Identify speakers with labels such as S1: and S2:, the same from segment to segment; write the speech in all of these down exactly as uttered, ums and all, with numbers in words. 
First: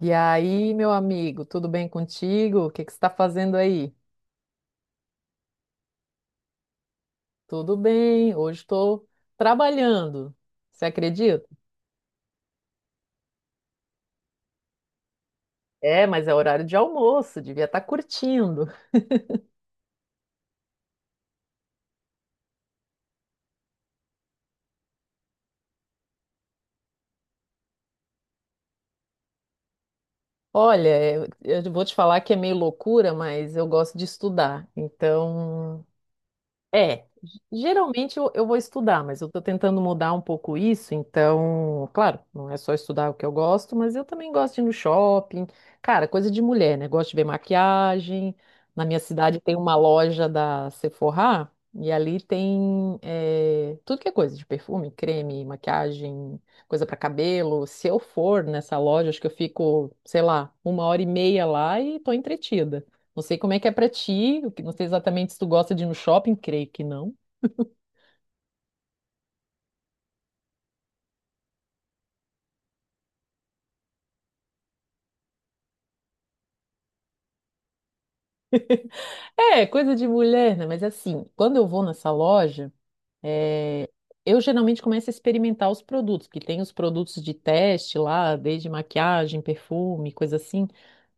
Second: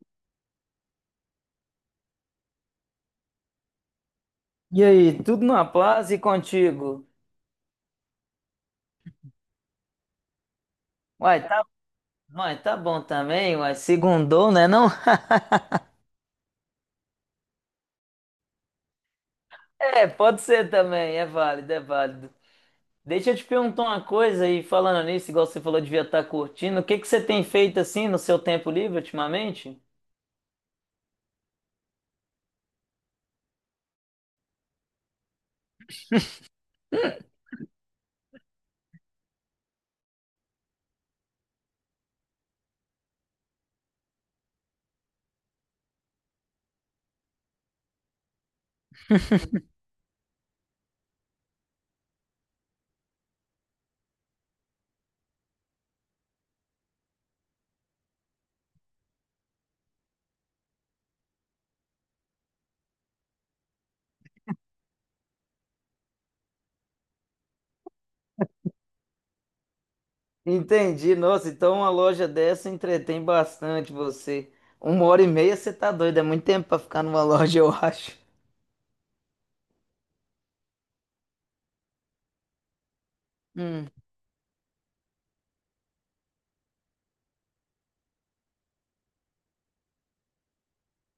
S1: E aí, meu amigo, tudo bem contigo? O que que você está fazendo aí?
S2: E aí, tudo na paz e contigo?
S1: Tudo bem, hoje estou trabalhando. Você acredita?
S2: Uai, tá, uai, tá bom também, uai, segundou, né não?
S1: É, mas é horário de almoço, devia estar curtindo.
S2: É, pode ser também, é válido, é válido. Deixa eu te perguntar uma coisa aí, falando nisso, igual você falou, devia estar curtindo, o que que você tem feito assim no seu tempo livre ultimamente?
S1: Olha, eu eu vou te falar que é meio loucura, mas eu gosto de estudar. Então, É, geralmente eu, eu vou estudar, mas eu estou tentando mudar um pouco isso, então, claro, não é só estudar o que eu gosto, mas eu também gosto de ir no shopping. Cara, coisa de mulher, né? Gosto de ver maquiagem. Na minha cidade tem uma loja da Sephora, e ali tem eh, tudo que é coisa de perfume, creme, maquiagem, coisa para cabelo. Se eu for nessa loja, acho que eu fico, sei lá, uma hora e meia lá e tô entretida. Não sei como é que é pra ti, o que- não sei exatamente se tu gosta de ir no shopping, creio que não.
S2: Entendi, nossa, então uma loja dessa entretém bastante você. Uma hora e meia você tá doido, é muito tempo pra ficar numa loja, eu acho.
S1: É, coisa de mulher, né? Mas assim, quando eu vou nessa loja, é,
S2: Hum,
S1: eu geralmente começo a experimentar os produtos, porque tem os produtos de teste lá, desde maquiagem, perfume, coisa assim.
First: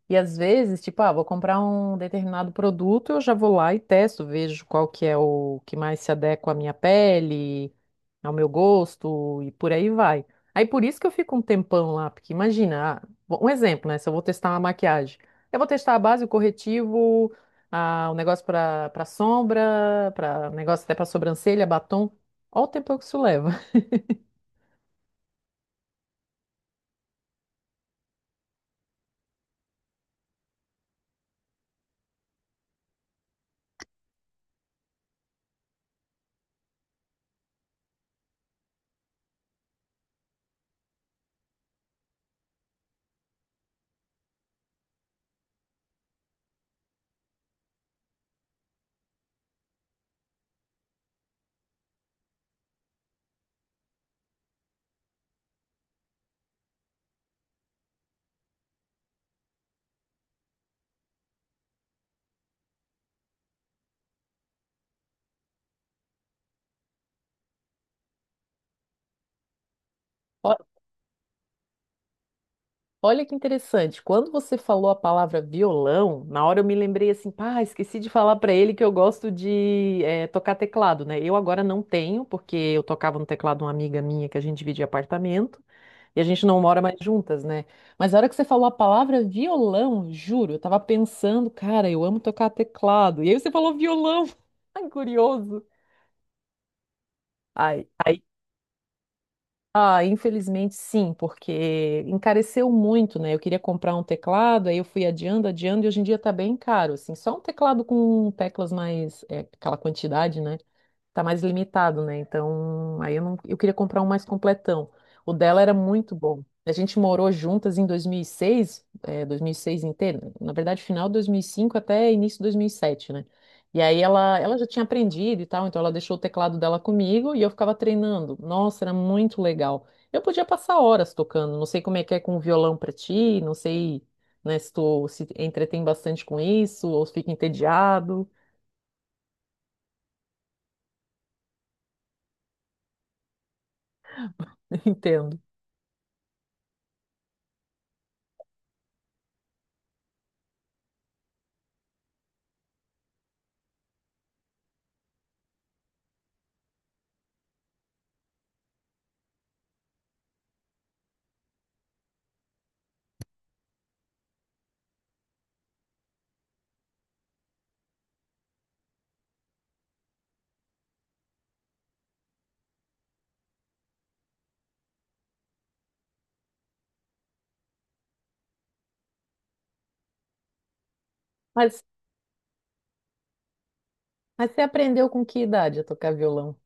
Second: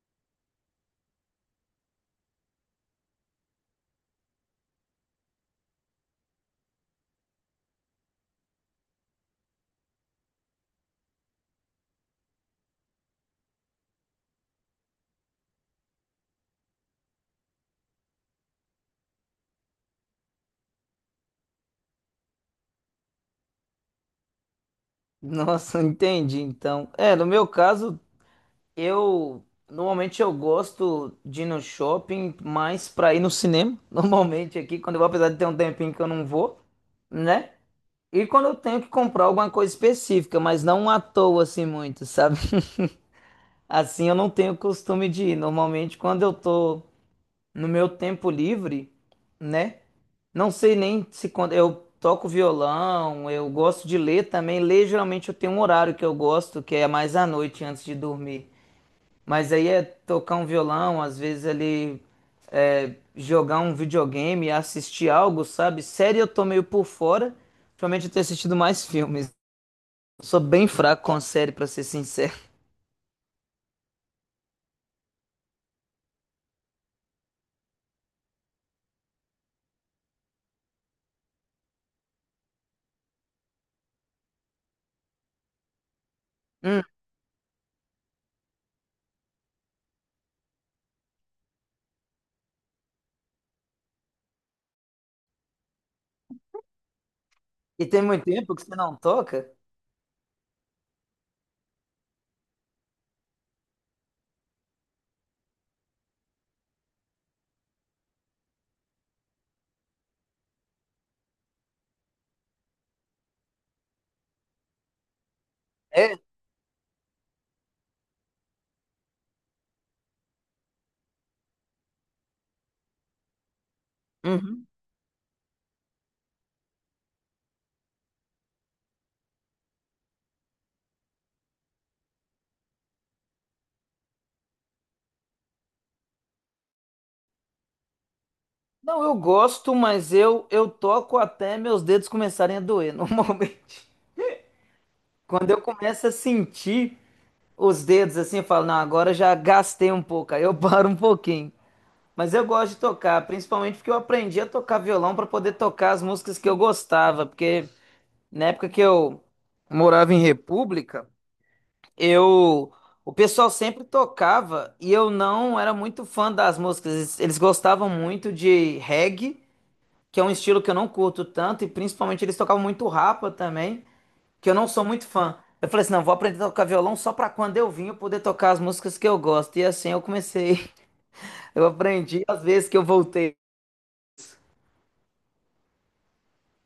S1: E às vezes, tipo, ah, vou comprar um determinado produto, eu já vou lá e testo, vejo qual que é o que mais se adequa à minha pele, ao meu gosto e por aí vai. Aí por isso que eu fico um tempão lá, porque imagina, ah, bom, um exemplo, né? Se eu vou testar uma maquiagem, eu vou testar a base, o corretivo, a, o negócio para para sombra, para negócio até para sobrancelha, batom. Olha o tempo que isso leva.
S2: Nossa, entendi. Então, é, no meu caso, Eu normalmente eu gosto de ir no shopping mais pra ir no cinema. Normalmente aqui, quando eu vou, apesar de ter um tempinho que eu não vou, né? E quando eu tenho que comprar alguma coisa específica, mas não à toa assim muito, sabe? Assim eu não tenho costume de ir. Normalmente quando eu tô no meu tempo livre, né? Não sei nem se quando eu toco violão, eu gosto de ler também. Ler geralmente eu tenho um horário que eu gosto, que é mais à noite antes de dormir. Mas aí é tocar um violão, às vezes ali é, jogar um videogame, assistir algo, sabe? Série eu tô meio por fora. Ultimamente eu tenho assistido mais filmes. Sou bem fraco com série, pra ser sincero.
S1: Olha que interessante. Quando você falou a palavra violão, na hora eu me lembrei assim, pá, esqueci de falar pra ele que eu gosto de eh, tocar teclado, né? Eu agora não tenho, porque eu tocava no teclado de uma amiga minha que a gente dividia apartamento e a gente não mora
S2: Hum,
S1: mais juntas, né? Mas na hora que você falou a palavra violão, juro, eu tava pensando, cara, eu amo tocar teclado. E aí você falou violão. Ai, curioso.
S2: E
S1: Ai,
S2: tem
S1: aí.
S2: muito tempo que você não toca?
S1: Ah, infelizmente sim, porque encareceu muito, né? Eu queria comprar um teclado, aí eu fui adiando, adiando, e hoje em dia tá bem caro, assim. Só um teclado com teclas mais, é, aquela quantidade, né? Tá mais limitado, né? Então, aí eu não, eu queria comprar um mais completão. O dela era muito
S2: É?
S1: bom. A gente morou juntas em dois mil e seis, é, dois mil e seis inteiro, na verdade, final de dois mil e cinco até início de dois mil e sete, né? E aí ela, ela já
S2: Uhum.
S1: tinha aprendido e tal, então ela deixou o teclado dela comigo e eu ficava treinando. Nossa, era muito legal. Eu podia passar horas tocando, não sei como é que é com o violão pra ti, não sei, né, se tu se entretém bastante com isso ou se fica entediado.
S2: Não, eu gosto, mas eu, eu toco até meus dedos começarem a doer, normalmente.
S1: Entendo.
S2: Quando eu começo a sentir os dedos assim, eu falo, não, agora já gastei um pouco, aí eu paro um pouquinho. Mas eu gosto de tocar, principalmente porque eu aprendi a tocar violão para poder tocar as músicas que eu gostava, porque na época que eu morava em República, eu o pessoal sempre tocava e eu não era muito fã das músicas. Eles, eles gostavam muito de reggae, que é um estilo que eu não curto tanto, e principalmente eles tocavam muito rapa também, que eu não sou muito fã. Eu falei assim, não, vou aprender a tocar violão só para quando eu vim eu poder tocar as músicas que eu gosto. E assim eu comecei, eu
S1: Mas,
S2: aprendi às vezes que eu voltei.
S1: mas você aprendeu com que idade a tocar violão?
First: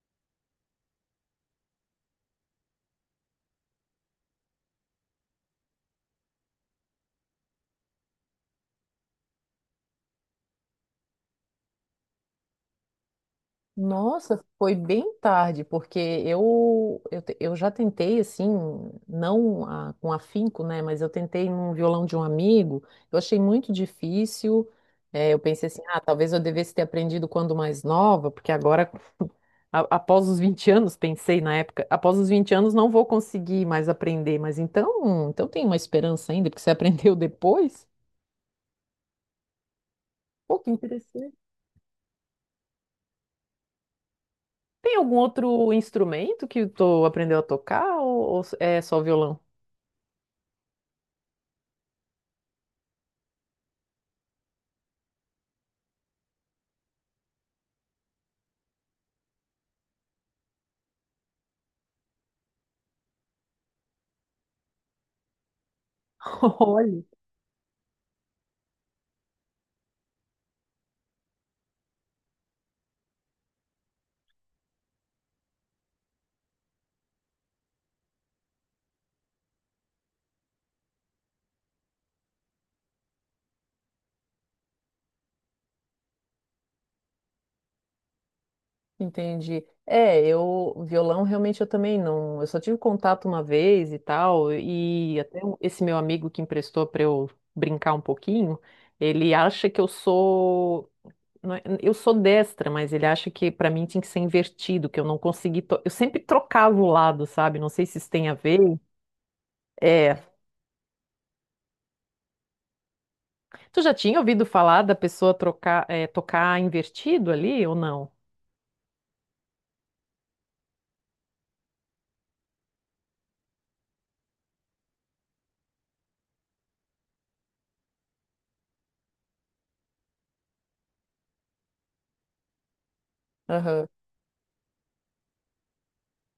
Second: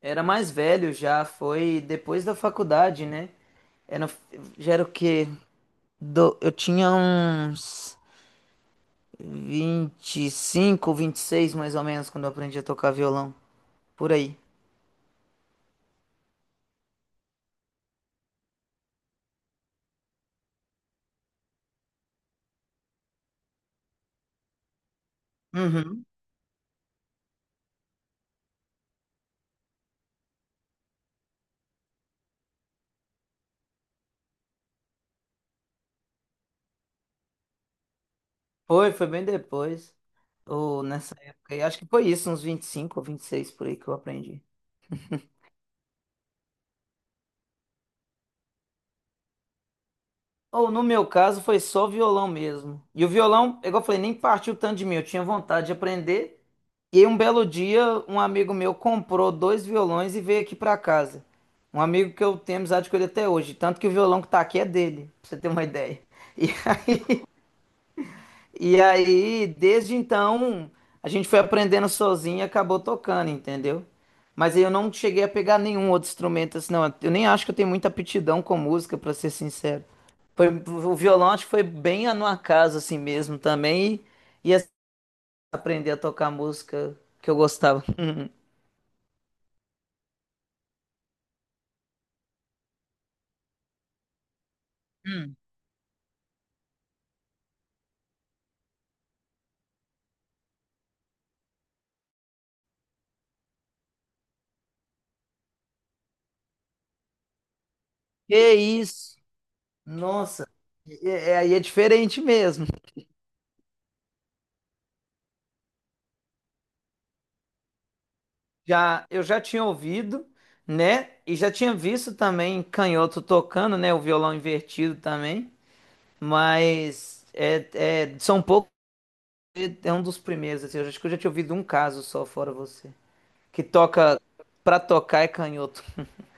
S2: Era mais velho já, foi depois da faculdade, né? Era, já era o quê? Do- eu tinha uns vinte, vinte e cinco, vinte e seis mais ou menos quando eu aprendi a tocar violão. Por aí.
S1: Nossa, foi bem tarde, porque eu, eu, te- eu já tentei, assim, não a- com afinco, né? Mas eu tentei num violão de um amigo, eu achei muito difícil. é, eu pensei assim, ah,
S2: Uhum.
S1: talvez eu devesse ter aprendido quando mais nova, porque agora, a- após os vinte anos, pensei na época, após os vinte anos não vou conseguir mais aprender, mas então, então tem uma esperança ainda, porque você aprendeu depois?
S2: Foi, foi bem depois.
S1: Pô, que
S2: Ou nessa
S1: interessante.
S2: época, aí acho que foi isso, uns vinte e cinco ou vinte e seis por aí que eu aprendi.
S1: Tem algum outro instrumento que tu aprendeu a tocar ou ou é só violão?
S2: Ou no meu caso foi só violão mesmo. E o violão, igual eu falei, nem partiu tanto de mim. Eu tinha vontade de aprender. E aí, um belo dia, um amigo meu comprou dois violões e veio aqui pra casa. Um amigo que eu tenho amizade com ele até hoje. Tanto que o violão que tá aqui é dele, pra você ter uma ideia. E,
S1: Olha.
S2: e aí, desde então, a gente foi aprendendo sozinho e acabou tocando, entendeu? Mas aí eu não cheguei a pegar nenhum outro instrumento assim, não. Eu nem acho que eu tenho muita aptidão com música, pra ser sincero. Foi, o violão acho que foi bem no acaso assim mesmo também. E, e assim, aprender a tocar música que eu gostava.
S1: Entendi. É, eu, violão realmente eu também não. Eu só tive contato uma vez e tal, e até um- esse meu amigo que emprestou para eu brincar um pouquinho, ele acha que eu sou. Não, é- eu sou destra, mas ele acha que para mim tinha que ser invertido, que eu não consegui. to- Eu sempre trocava o lado, sabe? Não sei se isso tem a
S2: Que
S1: ver.
S2: isso?
S1: É.
S2: Nossa, é, é- aí é diferente mesmo.
S1: Tu já tinha ouvido falar da pessoa trocar, é, tocar invertido ali ou não?
S2: Já, eu já tinha ouvido, né? E já tinha visto também canhoto tocando, né? O violão invertido também. Mas é, é- são poucos, é um dos primeiros, assim. Eu acho que eu já tinha ouvido um caso só, fora você. Que toca, pra tocar é canhoto.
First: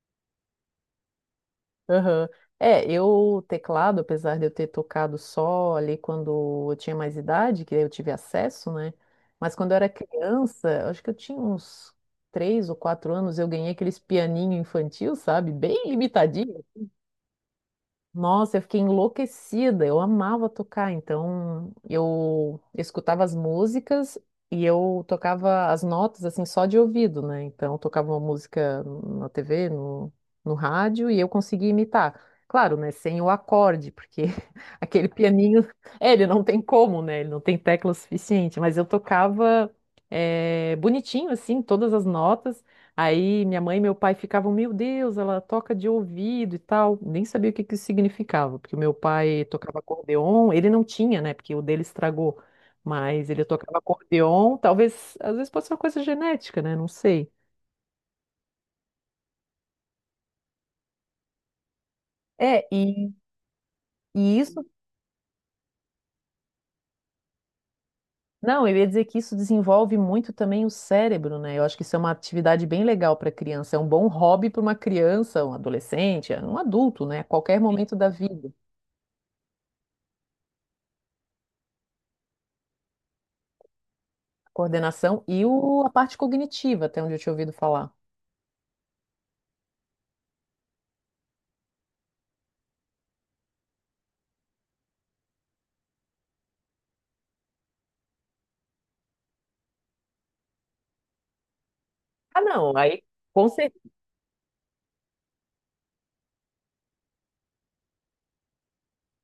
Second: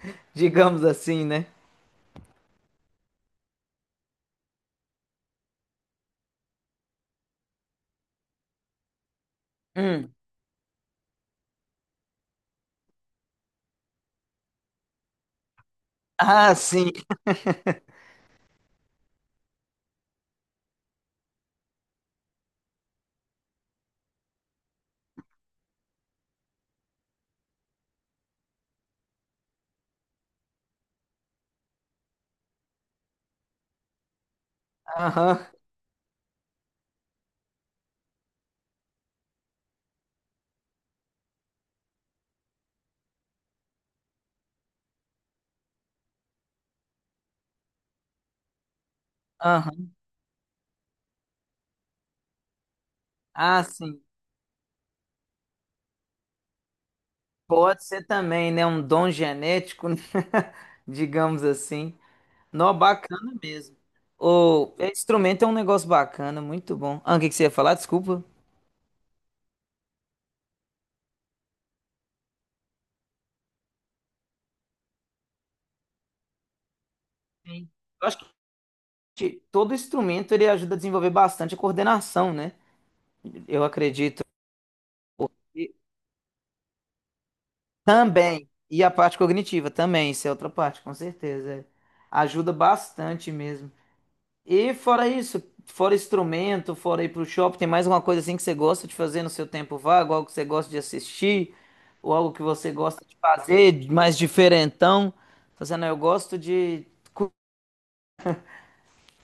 S2: Digamos assim, né?
S1: Aham. É, eu, teclado, apesar de eu ter tocado só ali quando eu tinha mais idade, que eu tive acesso, né? Mas quando eu era
S2: Hum.
S1: criança, acho que eu tinha uns três ou quatro anos, eu ganhei aqueles pianinho infantil, sabe? Bem
S2: Ah,
S1: limitadinho,
S2: sim.
S1: nossa, eu fiquei enlouquecida. Eu amava tocar, então eu escutava as músicas e eu tocava as notas assim só de ouvido, né? Então eu tocava uma música na T V, no, no rádio e eu conseguia imitar. Claro, né? Sem o acorde, porque aquele
S2: Aham.
S1: pianinho, é, ele não tem como, né? Ele não tem tecla suficiente, mas eu tocava eh, bonitinho assim todas as notas. Aí minha mãe e meu pai ficavam, meu Deus, ela toca de ouvido e tal. Nem sabia o que que isso significava, porque o meu pai tocava
S2: Aham.
S1: acordeon, ele não tinha, né? Porque o dele estragou. Mas ele
S2: Ah,
S1: tocava
S2: sim.
S1: acordeon, talvez, às vezes pode ser uma coisa genética, né? Não sei.
S2: Pode ser também, né? Um dom genético, né? digamos assim.
S1: É,
S2: Nó,
S1: e,
S2: bacana mesmo.
S1: e isso,
S2: O é, instrumento é um negócio bacana, muito bom. Ah, o que que você ia falar? Desculpa.
S1: não, eu ia dizer que isso desenvolve muito também o cérebro, né? Eu acho que isso é uma atividade bem legal para criança, é um bom hobby para uma criança, um adolescente, um adulto, né? Qualquer
S2: Sim.
S1: momento da
S2: Eu acho
S1: vida.
S2: que todo instrumento ele ajuda a desenvolver bastante a coordenação, né? Eu acredito.
S1: Coordenação e
S2: E
S1: o, a parte cognitiva, até onde eu tinha ouvido falar.
S2: também. E a parte cognitiva também, isso é outra parte, com certeza. É. Ajuda bastante mesmo. E fora isso, fora instrumento, fora ir pro shopping, tem mais alguma coisa assim que você gosta de fazer no seu tempo vago? Algo que você gosta de assistir? Ou algo
S1: Ah,
S2: que você
S1: não, aí
S2: gosta de
S1: com certeza.
S2: fazer, mais diferentão? Fazendo, eu gosto de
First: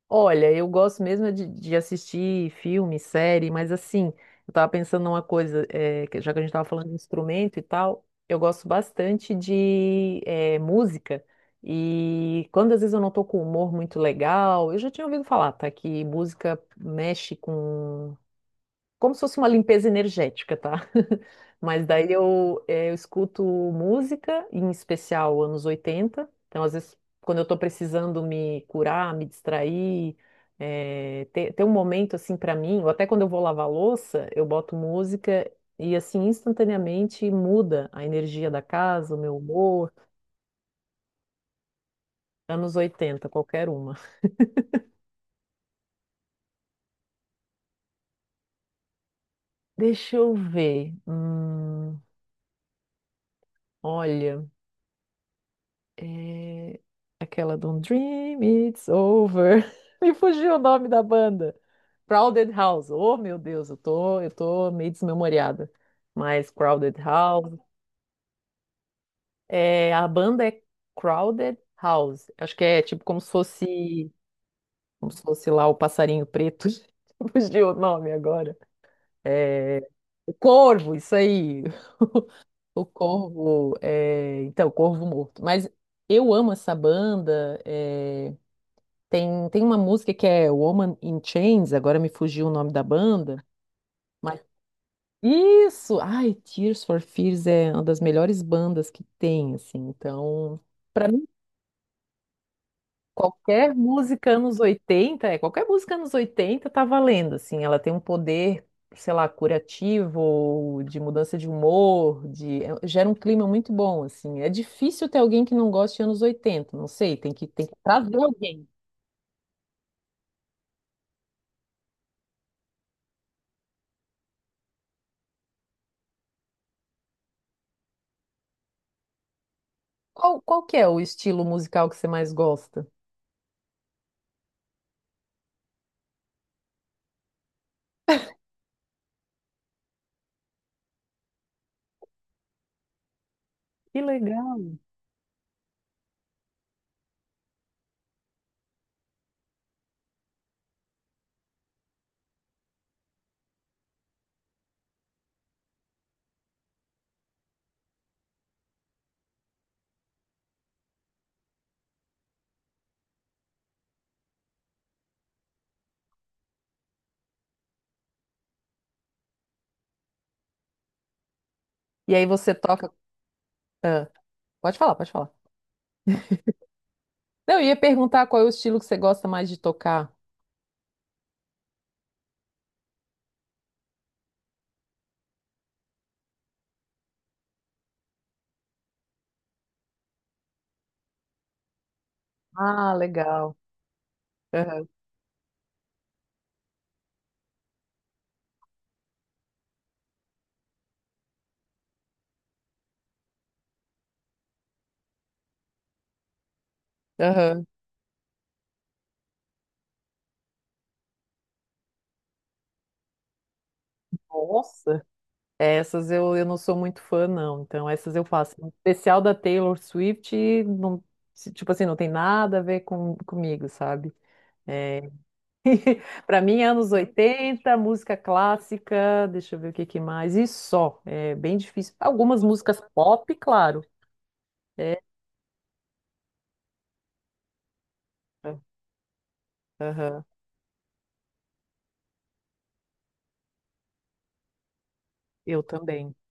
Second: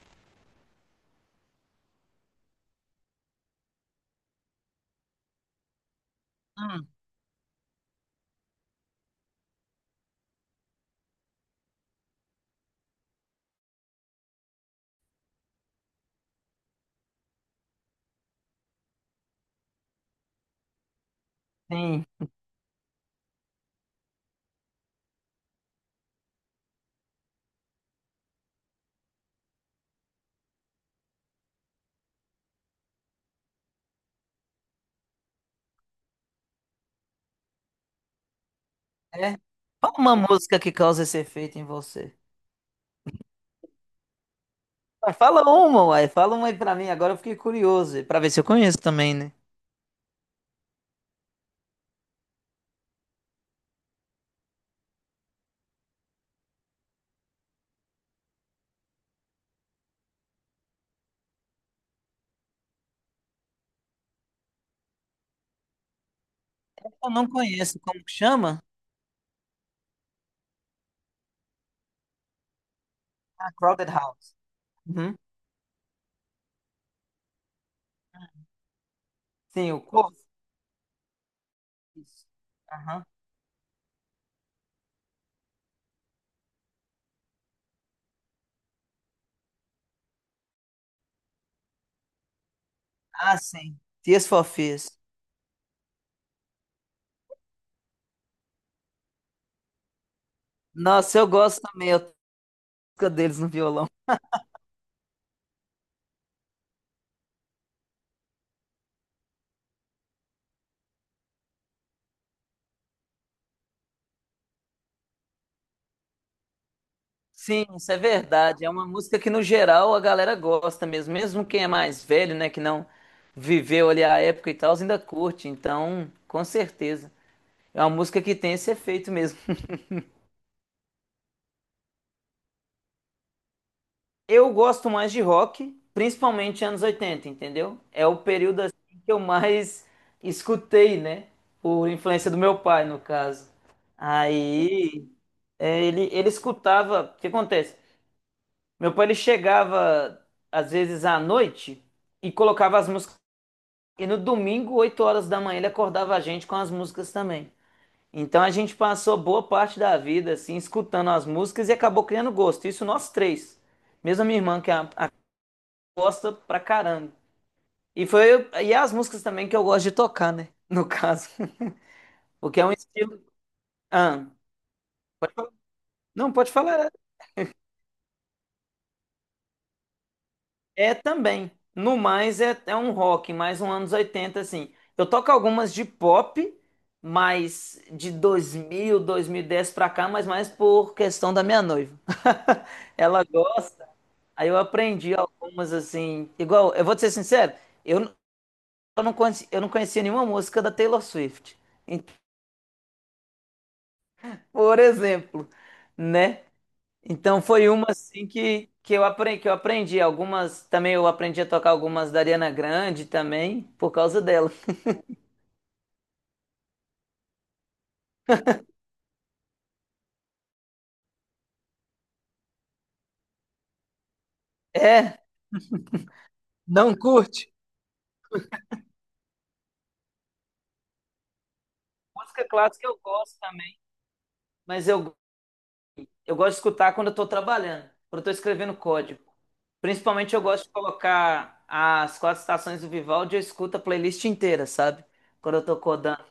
S1: Olha, eu gosto mesmo é de, de assistir filme, série, mas assim, eu tava pensando numa coisa, eh, que já que a gente tava falando de instrumento e tal, eu gosto bastante de eh, música. E quando às vezes eu não tô com humor muito legal, eu já tinha ouvido falar, tá? Que música mexe com como se fosse uma limpeza energética, tá? Mas
S2: cozinhar,
S1: daí eu, eh, eu escuto música, em especial anos oitenta. Então, às vezes, quando eu tô precisando me curar, me distrair, eh, ter, ter um momento assim pra mim, ou até quando eu vou lavar louça, eu boto música e assim instantaneamente muda a energia da casa, o meu
S2: né?
S1: humor.
S2: Fala uma música que causa esse efeito em você.
S1: Anos oitenta, qualquer uma.
S2: Ué, fala uma, uai. Fala uma aí pra mim. Agora eu fiquei curioso, pra ver se eu conheço também, né?
S1: Deixa eu ver. Hum, olha. É, Aquela don't Dream It's Over. Me fugiu o nome da banda. Crowded House. Oh, meu Deus, eu tô, eu tô meio desmemoriada. Mas Crowded
S2: Eu não
S1: House.
S2: conheço. Como que chama?
S1: É, a banda é Crowded House. Acho que é tipo como se
S2: Ah, Crowded
S1: fosse,
S2: House.
S1: como
S2: Uhum.
S1: se fosse lá o passarinho preto. Fugiu o nome agora.
S2: Sim,
S1: É,
S2: o corpo.
S1: o Corvo, isso aí.
S2: Isso.
S1: O
S2: Aham.
S1: Corvo, é, então, o Corvo Morto. Mas eu amo essa banda. é, Tem, tem uma música que é Woman in Chains, agora me fugiu o nome da
S2: Ah,
S1: banda,
S2: sim. Tears
S1: mas
S2: for Fears.
S1: isso! Ai, Tears for Fears é uma das melhores bandas que tem, assim. Então, pra
S2: Nossa,
S1: mim,
S2: eu gosto também, a música deles no
S1: qualquer
S2: violão.
S1: música anos oitenta, é, qualquer música anos oitenta tá valendo, assim. Ela tem um poder, sei lá, curativo, de mudança de humor, de é, gera um clima muito bom, assim. É difícil ter alguém que não goste de anos oitenta, não sei, tem que tem
S2: Sim,
S1: que
S2: isso é
S1: trazer
S2: verdade.
S1: alguém.
S2: É uma música que, no geral, a galera gosta mesmo. Mesmo quem é mais velho, né, que não viveu ali a época e tal, ainda curte. Então, com certeza. É uma música que tem esse efeito mesmo.
S1: Qual, qual que é o estilo musical que você mais gosta?
S2: Eu gosto mais de rock, principalmente anos oitenta, entendeu? É o período assim que eu mais escutei, né? Por influência do meu pai, no caso.
S1: Que legal.
S2: Aí, é, ele, ele escutava. O que acontece? Meu pai ele chegava às vezes à noite e colocava as músicas. E no domingo, oito horas da manhã, ele acordava a gente com as músicas também. Então a gente passou boa parte da vida assim escutando as músicas e acabou criando gosto. Isso nós três. Mesmo a minha irmã que é a, a gosta pra caramba. E foi e as músicas também que eu gosto de tocar, né? No caso,
S1: E aí você
S2: porque é um
S1: toca.
S2: estilo.
S1: Ah,
S2: Ah,
S1: pode falar, pode falar.
S2: não pode falar.
S1: Não, eu ia perguntar qual é o estilo que você gosta mais de tocar.
S2: É também. No mais é, é um rock, mais um anos oitenta assim. Eu toco algumas de pop, mas de dois dois mil, dois mil e dez pra cá, mas mais por questão da minha noiva.
S1: Ah,
S2: Ela
S1: legal.
S2: gosta, aí eu
S1: Aham,
S2: aprendi algumas, assim. Igual, eu vou te ser sincero, eu, n- eu não conheci, eu não conhecia nenhuma música da Taylor Swift. Então, por exemplo, né? Então
S1: aham.
S2: foi uma assim que, que eu aprendi, que eu aprendi algumas, também eu aprendi a tocar algumas da Ariana Grande também por causa dela.
S1: Nossa. Essas eu, eu não sou muito fã, não. Então, essas eu faço. Em especial da Taylor Swift, não, se- tipo assim, não tem nada a ver com, comigo, sabe? É,
S2: É,
S1: para mim, anos
S2: não curte?
S1: oitenta, música clássica, deixa eu ver o que que mais, e só. É bem difícil. Algumas
S2: Música
S1: músicas
S2: clássica eu
S1: pop,
S2: gosto também,
S1: claro.
S2: mas
S1: É,
S2: eu, eu gosto de escutar quando eu tô trabalhando, quando eu tô escrevendo código.
S1: aham,
S2: Principalmente eu gosto de colocar as quatro estações do Vivaldi, eu escuto a playlist inteira, sabe? Quando
S1: eu
S2: eu tô
S1: também.
S2: codando.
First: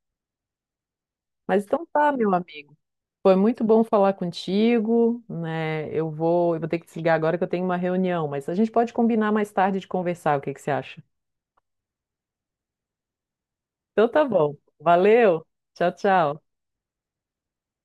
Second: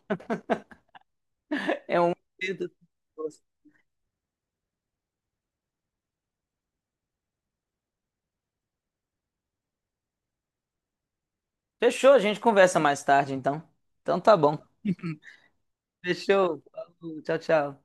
S1: Mas então
S2: É
S1: tá,
S2: um
S1: meu
S2: dedo.
S1: amigo. Foi muito bom falar contigo, né? Eu vou, eu vou ter que desligar agora que eu tenho uma reunião, mas a gente pode combinar mais tarde de conversar, o que que você acha?
S2: Fechou, a gente conversa mais tarde então.
S1: Então
S2: Então
S1: tá
S2: tá
S1: bom.
S2: bom.
S1: Valeu. Tchau, tchau.
S2: Fechou. Falou, tchau, tchau.